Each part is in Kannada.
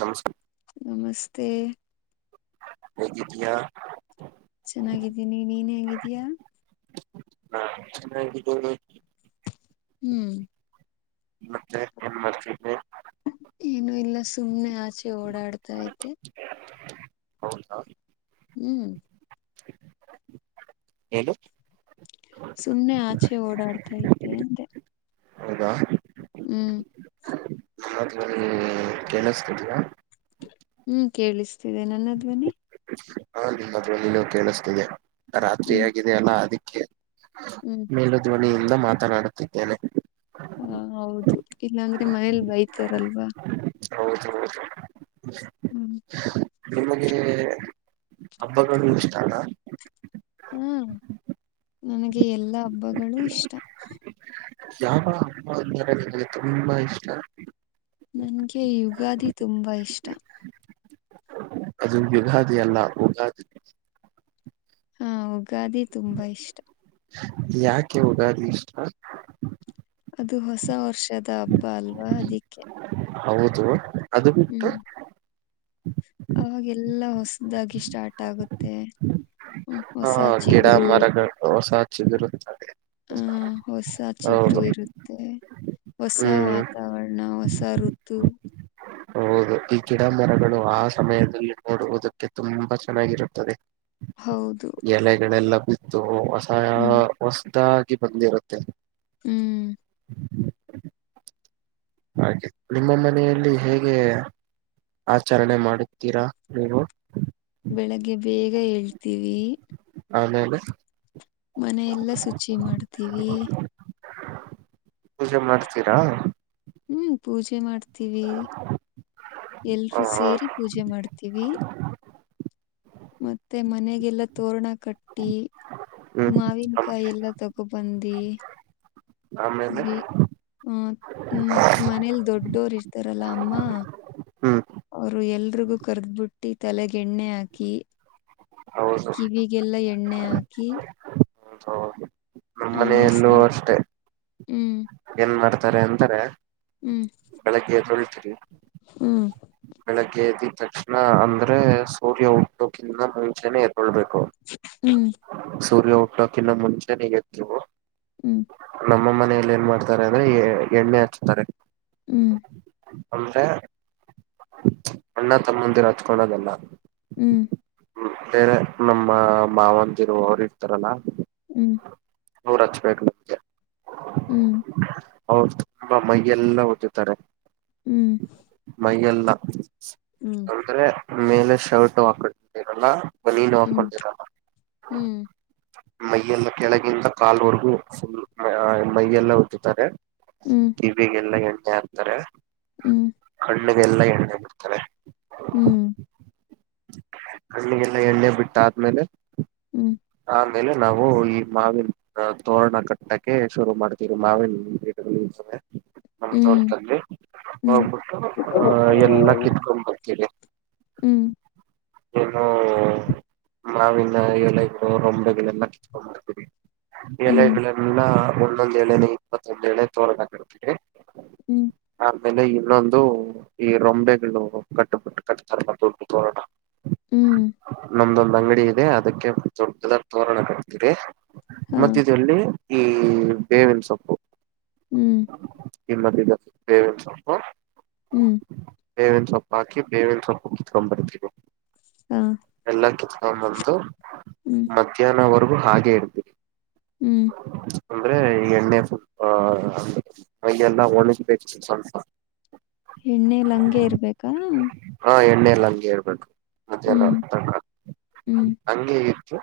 ನಮಸ್ಕಾರ ನಮಸ್ತೆ ಹೇಗಿದ್ದಯಾ ಚೆನ್ನಾಗಿದ್ದೀನಿ ನೀನ್ ಹೇಂಗಿದೀಯ ಹಾ ಹ್ಮ್ ಮತ್ತೆ ಏನ್ ಮಾಡ್ತಿದಿ ಏನು ಇಲ್ಲ ಸುಮ್ನೆ ಆಚೆ ಓಡಾಡ್ತೈತೆ ಹೌದಾ ಹ್ಮ್ ಹೇಳನು ಸುಮ್ನೆ ಆಚೆ ಓಡಾಡ್ತಾ ಇದೆ ಅಂತೆೆ ಹೌದಾ ಹ್ಮ್ ದ್ಲ್ಲಿ ಕೆೇಳಿಸತಿದಯಾ ಹ್ಮ್ ಕೇಳಿಸ್ತೇಿದೆ ನನ್ನಧ್ವನಿ ಹಾ ನಿಮ್ಮದ್ ನಿಲೋ ಕೇಳಿಸ್ತಿದೆ ರಾತ್ರಿ ಹ್ಮ್ ಆಗಿದೆ ಅಲ್ಲಾ ಅದಿಕ್ಕೆ ಹ್ಮ್ ಮೇಲುಧ್ವನಿಯಿಂದ ಮಾತನಾಡುತ್ತಿದ್ದೇನೆ ಹ ಹೌದು ಇಲ್ಲಾಂದ್ರೆ ಮನೇಲಿ ಬೈತಾರಲ್ವಾ ಹೌದ ಹೌದು ಹ್ಮ್ ನಿಮಗೆ ಹಬ್ಬಗಳು ಇಷ್ಟ ಅಲ್ಲ ಹಾ ನನಗೆ ಎಲ್ಲಾ ಹಬ್ಬಗಳೂ ಇಷ್ಟ ಯಾವ ಅಮ್ಮ ಅಂದಾರಗೆ ತುಂಬಾ ಇಷ್ಟ ನನ್ಗೆ ಯುಗಾದಿ ತುಂಬಾ ಇಷ್ಟ ಅದು ಯುಗಾದಿ ಅಲ್ಲ ಉಗಾದಿ ಹಾ ಉಗಾದೆ ತುಂಬಾ ಇಷ್ಟ ಯಾಕೆ ಉದಾರಣ ಇಷ್ಟಾರ್ ಅದು ಹೊಸ ವರ್ಷದ ಹಬ್ಬ ಅಲ್ವಾ ಅದಿಕ್ಕೆ ಹೌದು ಅದು ಬಿಟ್ಟು ಹ್ಮ್ ಅವಾಗೆಲ್ಲಾ ಹೊಸದಾಗಿ ಸ್ಟಾರ್ಟ್ ಆಗುತ್ತೆ ಹ್ಮ ಹಾ ಹೊಸ ಕಿಡ ಚಿಗುರು ಮರಗ ಹೊಸ ಚರು ಹ ಹೊಸ ಚಿಗರು ಇರುತ್ತೆ ಹೊಸ ಹ್ಮ್ ವಾತಾವರಣ ಹೊಸ ಋತು ಹೌದು ಈ ಗಿಡ ಮರಗಳು ಆ ಸಮಯದಲ್ಲಿ ನಓಡುವುದಕ್ಕೆ ತುಂಬಾ ಚೆನ್ನಾಗಿರುತ್ತದೆ ಹೌದು ಎಲೆಗಳೆಲ್ಲ ಬಿತ್ತು ಹೊಸ ಹ್ಮ್ ಹೊಸದ ಬಂದ ಇರುತ್ತೆ ಹ್ಮ್ ಹಾಗೆ ನಿಮ್ಮ ಮನೆಯಲ್ಲಿ ಹೇಗೆ ಆಚರಣೆ ಮಾಡುತ್ತೀರಾ ನೀವು ಬೆಳಗ್ಗೆ ಬೇಗ ಏಳ್ತೀವಿ ಹೈದೇನ ಮನೆಯ ಎಲ್ಲಾ ಶುಚಿ ಮಾಡ್ತೀವಿ ಪೂಜೆ ಮಾಡ್ತೀರಾ ಹ್ಮ್ ಪೂಜೆ ಮಾಡ್ತ ಹ ಎಲ್ರುೂ ಸೇರಿ ಪೂಜೆ ಮಾಡ್ತೀವಿ ಮತ್ತೆ ಮನೆಗೆಲ್ಲಾ ತೋರ್ಣಕ್ ಕಟ್ಟಿ ಹ್ಮ್ ಆಮ್ ಮಾವಿನಕಾಯಿ ಎಲ್ಲ ತಗೊಬಂದಿ ಆಮೇಲೆ ಹ್ಮ ಮತ್ತೆ ಮನೇಲಿ ದೊಡ್ಡೋರು ಇರ್ತಾರಲ್ಲ ಅಮ್ಮ ಹ್ಮ್ ಅವರು ಎಲ್ರಿಗೂ ಕರ್ದ್ಬಿಟ್ಟಿ ತಲೆಗೆಣ್ಣೆ ಹಾಕಿ ಹೌದು ಕಿವಿಗೆಲ್ಲಾ ಎಣ್ಣೆ ಹಾಕಿ ಹ ಹೌ ನಮ್ಮ ಮನೆಯ ಆಮೇಲೆ ಎಲ್ಲೂ ಸ್ನಾನ ಅಷ್ಟೆ ಹ್ಮ್ ಏನ್ ಮಾಡ್ತಾರೆ ಎಂತಾರೆ ಹ್ಮ್ ಬೆಳಗ್ಗೆ ತೊಳ್ತೀರಿ ಹ್ಮ ಬೆಳಗ್ಗೆ ಎದಿದ ತಕ್ಷಣ ಅಂದ್ರೆ ಸೂರ್ಯ ಉದ್ಯಕ್ಕಿಂದ ಮುಂಚೆನೆ ಎರ್ಕೊಳ್ಬೇಕು ಹ್ಮ್ ಸೂರ್ಯ ಹುಟ್ಟೋಕಿನ್ನ ಮುಂಚೆನಗತ್ ನೀವು ಹ್ಮ್ ನಮ್ಮ ಮನ ಎಣ್ಣೆಯಲ್ಲಿ ಏನ್ ಮಾಡ್ತಾರೆ ಅಂದ್ರೆ ಎಣ್ಣೆ ಹಾಚ್ತಾರೆ ಹ್ಮ್ ಅಂದ್ರೆ ಅಣ್ಣ ತಮ್ಮಂದಿರು ಹತ್ಕಳೋದೆಲ್ಲ ಹ್ಮ್ ಬೇರೆ ನಮ್ಮ ಮಾವಂತಿರು ಅವ್ರ ಇರ್ತಾರಲ್ಲ ಹ್ಮ್ ಹ್ಮ್ ನೂರು ಹಚ್ಬೇಕುಗೆ ಹ್ಮ್ ಹೌದು ತುಂಬಾ ಮೈ ಎಲ್ಲಾ ಉದ್ದುತ್ತಾರೆ ಹ್ಮ್ ಹ್ಮ್ ಅಂದ್ರೆ ಮೇಲೆ ಶರ್ಟ್ ಹಾಕರಲ್ಲ ಬಲಿ ನ ಹ್ಮ್ ಆಕೊಂಡ ಹ್ಮ್ ಮೈಯೆಲ್ಲ ಕೆಳಗಿಂದ ಕಾಲ್ವರೆಗೂ ಫುಲ್ ಮೈಯೆಲ್ಲ ಒದತ್ತುತ್ತಾರೆ ಹ್ಮ್ ಇವಿಗೆಲ್ಲ ಎಣ್ಣೆ ಆಗ್ತಾರೆ ಹ್ಮ್ ಹ್ಮ್ ಖಡ್ ಹಣ್ಣಗೆಲ್ಲ ಎಣ್ಣ ಬಿಡ್ತಾರೆ ಹ್ಮ್ ಹ್ಣಿಗೆಲ್ಲ ಎಣ್ಣೆ ಬಿಟ್ಟ ಆದ್ಮೇಲೆ ಹ್ಮ್ ಆಮೇಲೆ ನಾವು ಈ ಮಾವಿನ ತೋರಣ ಕಟ್ಟಕ್ಕೆ ಶುರು ಮಾಡ್ತೀವಿ ಮಾವಿಿನ [inaudible] ನಮ್ಮ ಹ್ಮ್ ತೋಟದಾಳಿ ಹೋಗ್ಬಿಟ್ಟು ಆಹ ಎಲ್ಲಾ ಕಿತ್ಕೊಂಡ್ ಬರ್ತೀರಿ ಹ್ಮ್ ಏನೋ ಮಾವಿನ ಎ ರೊಂಬಗಳೆ ಕತ ಹ್ಮ್ ಎಲೆಗಳೆನ್ನ ಒಂದೊಂದ್ ಎೇಳೆನೆ ಇಪ್ಪತ್ತೊಂದ ೇಳೆ ತೋಳೋ ಹಾಕಿರ್ತದೆ ಹ್ಮ್ ಆಮೇಲೆ ಇನ್ನೊಂದು ಈ ರೊಂಬೆಗಳು ಕಟ್ಟುಬಟ್ಟು ಕಟ್ತಾರ ಮ ದುಡ್ಡು ತೋಡೋಣ ಹ್ಮ್ ನಮ್ದೊಂದ್ ಅಂಗಡಿ ಇದೆ ಅದಕ್ಕೆ ದೊಡ್ಡದಾಗಿ ತೋರಣ ಕಟ್ತೀರಿ ಹಾ ಮತ್ತ ಇದಲ್ಲಿ ಈ ಬೇವಿನ ಸೊಪ್ಪು ಹ್ಮ್ ನಿಮ್ಮದ ದೇವೇನ್ಸ ಹ ಹ್ಮ್ ಬೇವಿನ ಸೊಪ್ಪು ಹಾಕಿ ಬೇವಿನ ಸೊಪ್ಪು ಕತ್ಕೊಂಡ್ ಬರ್ತೀವಿ ಹಾ ಎಲ್ಲ ಕತ್ಕೊಂಡ ಬಂದು ಹ್ಮ್ ಮಧ್ಯಾಹ್ನವರೆಗೂ ಹಾಗೆ ಇಡ್ತೀವಿ ಹ್ಮ್ ಅಂದ್ರೆ ಎಣ್ಣೆ ಪು ಮ ಎಲ್ಲ ಒಣಗಬೇಕು ಸ್ವಲ್ಪ ಎಣ್ಣೇಲಿ ಹಂಗೆ ಇರ್ಬೇಕಾ ಎಲ್ಲ ಹಂಗೆ ಹೇಳ್ಬೇಕು ಮಧ್ಯಾಹ್ನ ಹ್ಮ್ ತ ಹ್ಮ್ ಹಂಗಗೆಗತ್ತು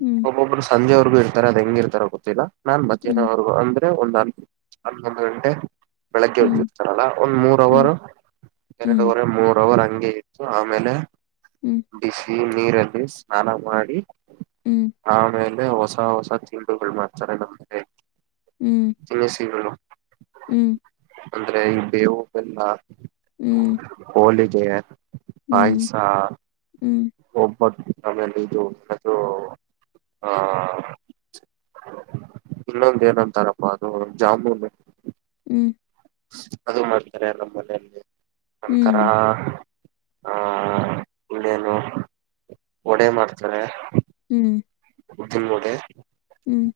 ಹ್ಮ್ ಒಬ್ಬೊಬ್ಬರು ಸಂಜೆವ್ರಿಗು ಇರ್ತಾರೆ ಅದ ಹೆಂಗ ಇರ್ತಾರ ಗೊತ್ತಿಲ್ಲ ನಾನ್ ಮಧ್ಯಾಹ್ನವ್ರುಗ ಅಂದ್ರೆ ಒಂದ ಹನ್ನೊಂದು ಗಂಟೆ ಬೆಳಗ್ಗೆ ಹ್ಮ್ ಹ್ಮ್ ಹದಿರ್ತಾರಲ್ಲ ಒಂದ್ ಮೂರ್ ಹ್ಮ್ ಅವರ್ ಹ್ಮ್ ಎರಡುುವರೆ ಮೂರ್ ಅವರ್ ಇತ್ತು ಆಮೇಲೆ ಹ್ಮ್ ಹ್ಮ್ ಬಿಸಿ ನೀರಲ್ಲಿ ಸ್ನಾನ ಮಾಡಿ ಹ್ಮ್ ಆಮೇಲೆ ಹೊಸ ಹೊಸ ತಿಂಡಗಳುಗಳು ಮಾಡ್ತಾರೆ ನಮ್ಗೆ ಹ್ಮ್ ತಿನ್ನ ಸಿೀ ಹ್ಮ್ ಅಂದ್ರೆ ಈ ಬೇವು ಬೆಲ್ಲ ಹ್ಮ್ ಪೈಸ ಹ್ಮ್ ಒಬ ಆಮೇಲೆ ಇದು ಅದು ಆ ಇನ್ನೊಂದ ಏನಂತಾರಪ್ಪಾ ಅದು ಜಾಮೂನು ಹ್ಮ್ ಅದು ಮಾಡ್ತಾರೆ ನಮ್ಮ ಮನೆಯಲ್ಲಿ ಒಂತರ ಆಹ ಉಳ್ಳೇನು ವಡೆ ಮಾಡ್ತಾರೆ ಹ್ಮ್ ್ದುಲ್ಬೋಟೆ ಹ್ಮ್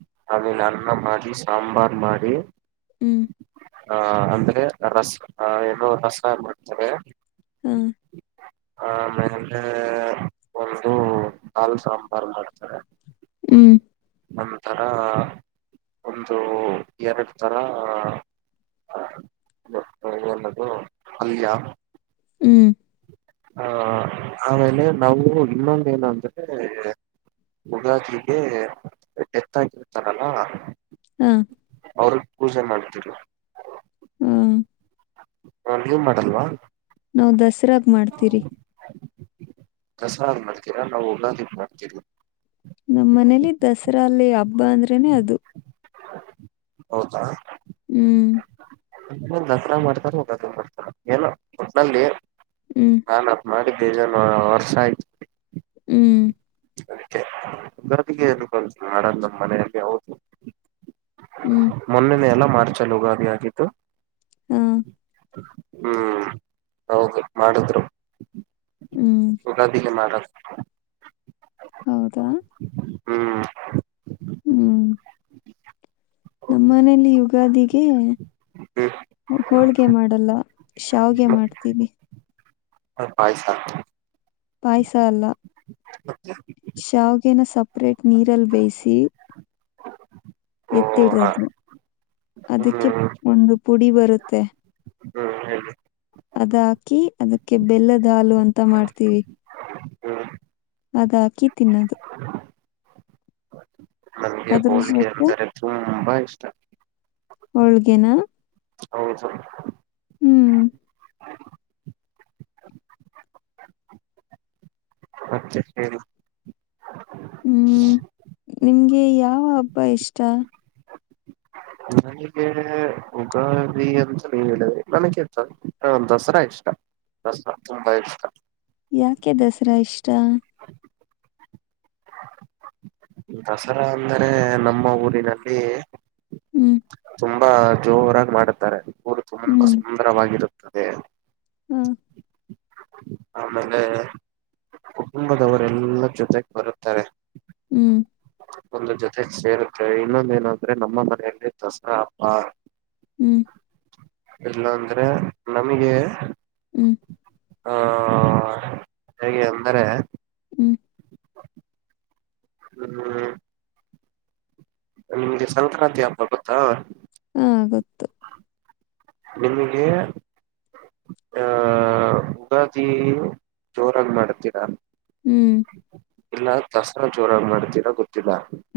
ೇಲೆ ಅಣ್ಣ ಮಾಡಿ ಸಾಂಬಾರ್ ಮಾಡಾರಿಿ ಹ ಅಂದ್ರೆ ರಸ್ ಏನೋ ರಸಾಯ ಮಾಡ್ತಾರೆ ಹಾ ಆಮೇಲೆ ಒಂದು ಕಾಲ್ ಸಾಂಬಾರ್ ಮಾಡ್ತಾರೆ ಹ್ಮ್ ಒಂತರ ಒಂದು ಎರಡು ತರ ಹದು ಅಲ್ಯ ಹ್ಮ್, ಹ ಆಮೇಲೆ ನಾವು ಇನ್ನೊಂದ ನಂದ್ರೆ ಉಗಾದಲಿಗೆ ಡೆತ್ ಆಗಿರುತ್ತಾರಲ್ಲ ಹಾ, ಅವ್ರ ಪೂಜೆ ಮಾಡ್ತರು ಹ್ಮ್ ನಾ ನೀ್ ಮಾಡಲ್ವಾ ನಾವು ದಸರಾಗ ಮಾಡ್ತೀರಿ ಕಸ ಮಾಡ್ತೀರಾ ನಾವು ಲಾಾದಿ ಮಾಡ್ತೀವಿ ನಮ್ಮ ಮನೇಲಿ ದಸರಾ ಅಲ್ಲಿ ಹಬ್ಬ ಅಂದ್ರೇನೆ ಅದು ಹೌದಾ ಹ್ಮ್, ್ ದಸರ ಮಾಡ್ತಾರೋಗ ಬರ್ತಾರ ಏನ ಒಟ್ನಲ್ಲಿ ಹ್ಮ್, ನಾನ್ ಮಾಡ ವರ್ಷ ಆಯ್ತ ಹ್ಮ್ ಗದಗೆಏನು ಕಲ್ಸ ಮಡ ನಮ್ಮ ಮನೆಯಲ್ಲಿ ಹೌದು ಹ್ಮ್, ಮೊನ್ನನೆಯಲ್ಲ ಮಾರ್ಚಲು ಉಗಾದಿಯಾಗಿಿದ್ದತ್ತು ಹಾ, ಹ್ಮ್ ಹೌದು ಮಾಡಿದ್ರು ಹ್ಮ್, ಯುಗಾದಿಗೆ ಮಾಡದ ಹ ಹೌದಾ ಹ್ಮ ಹ್ಮ್ ನಮ್ಮ ಮನೇಲಿ ಯುಗಾದಿಗೆ ಹೋಳ್ಗೆ ಮಾಡಲ್ಲ ಶಾವ್ಗೆ ಮಾಡ್ತೀವಿ ಹ ಪಾಯಸ ಪಾಯಸ ಅಲ್ಲ ಶಾವಗೆೇನ ಸಪ್ ಸಪ್ರೇಟ್ ನೀರಲ್ಲಿ ಬೇಯಿಸಿ ಓ ಹ ಎತ್ತಿಳದದು ಹ್ಮ್ ಅದಕ್ಕೆ ಒಂದು ಪುಡಿ ಬರುತ್ತೆ ಹ್ಮ ಹೇಳ ಅದ್ ಹಾಕಿ ಅದಕ್ಕೆ ಬೆಲ್ಲದ ಹಾಲು ಅಂತ ಮಾಡ್ತೀವಿ ಹ್ಮ್ ಅದಾಕಿ ತಿನ್ನೋದು ನಂಗೆ ಅದ್ರ ಹೋಳಿಗೆ ಜೊತೆ ಅಂದರೆ ತುಂಬಾ ಇಷ್ಟ ಹೋಳ್ಗೆನ ಹೌದ ಹ್ಮ್ ಮತ್ತೆ ಹೇಳಿ ಹ್ಮ್ ನಿಮ್ಗೆ ಯಾವ ಹಬ್ಬ ಇಷ್ಟ ನನಗೆ ಉಗಾದಿ ಅಂತ ನೀ ಹೇಳಿದ್ರಿ ನನಗೆ ದಸರಾ ಇಷ್ಟ ಬಸ ತುಂಬ ಇಷ್ಟ ಯಾಕೆ ದಸರಾ ಇಷ್ಟ ದಸರಾ ಅಂದರೆ ನಮ್ಮ ಊರಿನಲ್ಲಿ ಹ್ಮ್ ತುಂಬಾ ಜೋರಾಗಿ ಮಾಡುತ್ತಾರೆ ಊರು ತುಂಬಾ ಹ್ಮ್ ಸುಂದರವಾಗಿರುತ್ತದೆ ಹಾ ಆಮೇಲೆ ಕುಟುಂಬದವರೆಲ್ಲರ ಜೊತೆಗೆ ಬರುತ್ತಾರೆ ಹ್ಮ್ ಒಂದು ಜೊತೆ ಸೇರುತ್ತವೆ ಇನ್ನೊಂದ ಏನ ಅಂದ್ರೆ ನಮ್ಮ ಮನೆಯಲ್ಲಿ ದಸರಾ ಹಬ್ಬ ಹ್ಮ್ ಇಲ್ಲ ಅಂದ್ರೆ ನಮಗೆ ಹ್ಮ್ ಹ ಹೇಗೆ ಅಂದರೆ ಹ್ಮ್ ಹ್ಮ್್ಮ ನಿಮ್ಗೆ ಸಂಕ್ರಾಂತಿ ಹಪ ಗೊತ್ತಾ ಹಾ ಗೊತ್ತು ನಿಮಗೆ ಆ ಉುಗಾದಿ ಜೋರಾಗಿ ಮಾಡತೀರಾ ಹ್ಮ್ ಇಲ್ಲ ದಸರಾ ಜೋರಾಗಿ ಮಾಡ್ತೀರಾ ಗೊತ್ತ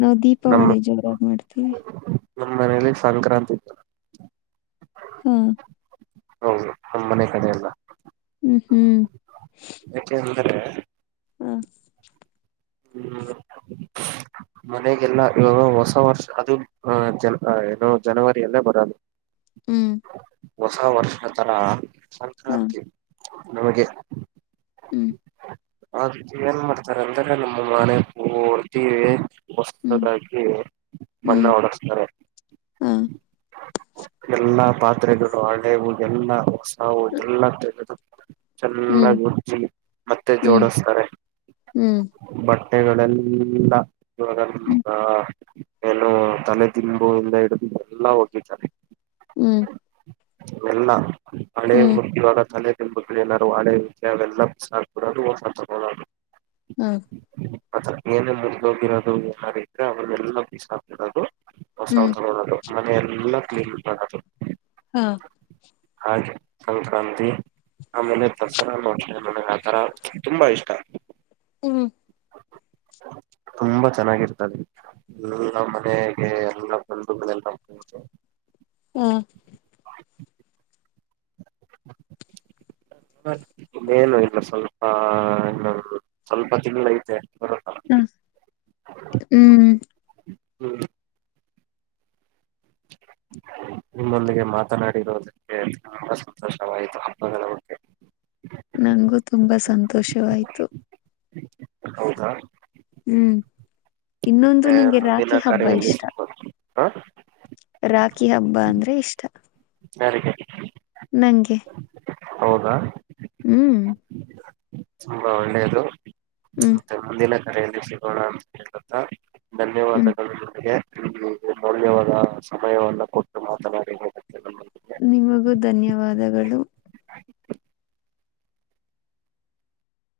ನಾವವು ದೀಪಾವಳಿ ಜೋರಾಗ ಮಾಡ್ತೀವಿ ನಮ್ಮ ಮನಲಿ ಸಂಕ್ರಾಂತಿ ಹಾ ಹೌದುಮ್ಮನೆ ಕಡೆ ಎಲ್ಲ ಹ್ಮ್ ಹ್ಮ್ ಯಾಕೆ ಅಂದ್ರೆ ಹಾ ಹ್ಮ್ ಮನೆಗೆಲ್ಲಾ ಇವಾಗ ಹೊಸ ವರ್ಷ ಅದು ಅ ಜ ಏನುೋ ಜನವರಿಯಲ್ಲೇ ಬರೋದು ಹ್ಮ್ ಹೊಸ ವರ್ಷ ತರ ಹಾ ಸಂಕ್ರಾಂತಿ ನಮಗೆ ಹ್ಮ್ ಅತಿ ಏನ್ ಮಾಡ್ತಾರ ಅಂದ್ರೆ ನಮ್ಮ ಮನೆ ಪೂ ಹೊಡ್ತೀವಿ ಹ್ಮ್ ಹೊಸದಾಗಿ ಬಣ್ಣ ಹ್ಮ್ ಹೊಡಸ್ತಾರೆ ಹಾ ಎಲ್ಲಾ ಪಾತ್ರೆಗಳು ಹಳೆವು ಎಲ್ಲಾ ಹೊಸವು ಎಲ್ಲ ತೆಗೆದು ಹ್ಮ್ ಚೆನ್ನಾಗ್ ಉಜ್ಜಿ ಮತ್ತೆ ಹ್ಮ್ ಜೋಡಸ್ತಾರೆ ಹ್ಮ್ ಬಟ್ಟೆಗಳೆಲ್ಲ ಇ ಎಲ್ಲೋ ತಲೆದಿಂಬು ಇಲ್ಲ ಹಿಡಿದು ಎಲ್ಲ ಹೋಗಿದ್ದಾರೆ ಹ್ಮ್ ಎಲ್ಲ ಮಳೆ ಹ್ಮ್ ಮುಗುವಾಗ ತಲೆ ಹೆ ಮಳು ನಾದಾರು ಒಳೆ ಅವೆಲ್ಲ ಸಡ ಹೋಗದು ಹ ಅ ಏನೆ ಮುರಿದೋಗಿರೋದು ಯಾರ ಇದ್ರೆ ಅವನ್ನೆಲ್ಲ ಬೀಸ ಹಾಕಿರೋದು ಹ್ಮ್ ಹೊಸೌದು ಮನೆ ಎಲ್ಲ ಕ್ಲೀನ್ ಆದು ಹಾ ಹಾಗೆ ಸಂಕ್ರಾಂತಿ ಆಮೇಲೆ ದಸರಾ ನೋ ನನಗೆ ಆ ತರ ತುಂಬಾ ಇಷ್ಟ ಹ್ಮ್ ತುಂಬಾ ಚೆನ್ನಾಗಿರ್ತದೆ ನಿನ್ನ ಮನೆಗೆ ಎಮಲ್ಲತ ಹಾ [inaudible] ಇನ್ನೇನು ಇಲ್ಲ ಸ್ವಲ್ಪ ಸ್ವಲ್ಪ ತಿಂಗಳು ಐತೆ ಹಾ ಹ್ಮ್ ಹ್ಮ [inaudible] ನಿಮ್ಮೊಂದಿಗೆ ಮಾತನಾಡಿರೋದಕ್ಕೆ ತುಂಬಾ ಸಂತೋಷವಾಯಿತು ಹಬ್ಬಗಳ ಬಗ್ಗೆ ನಗೂ ತುಂಬಾ ಸಂತೋಷವಾಯ್ತು ಹೌದಾ ಹ್ಮ್ ಇನ್ನೊಂದು ಮತ್ತೆ ನಂಗೆ ರಾಖಿ ಮುಂದಿನ ಹಬ್ಬ ಕರೆಯಲ್ಲಿ ಇಷ್ಟ ಸಿಗೋಣ ಹಾ ರಾಖಿ ಹಬ್ಬ ಅಂದ್ರೆ ಇಷ್ಟ ಸಾರಕ್ಕೆ ನಂಗೆ ಹೌದಾ ಹ್ಮ್ ತುಂಬಾ ಒಳ್ಳೇದು ಹ್ಮ್ ಮತ್ತೆ ಮುಂದಿನ ಕರೆಯಲ್ಲಿ ಸಿಗೋಣ ಅಂತ ಹೇಳುತ್ತಾ ಹ್ಮ್ ಧನ್ಯವಾದಗಳು ನಿಮಗೆ ಹ್ಮ್ ಮೌಲ್ಯವಾದ ಸಮಯವನ್ನ ಕೊಟ್ಟು ಮಾತನಾಡಿ ಹುತ್ತೆ ನಮ್ಮೊಂದಿಗೆ ನಿಮಗೂ ಧನ್ಯವಾದಗಳು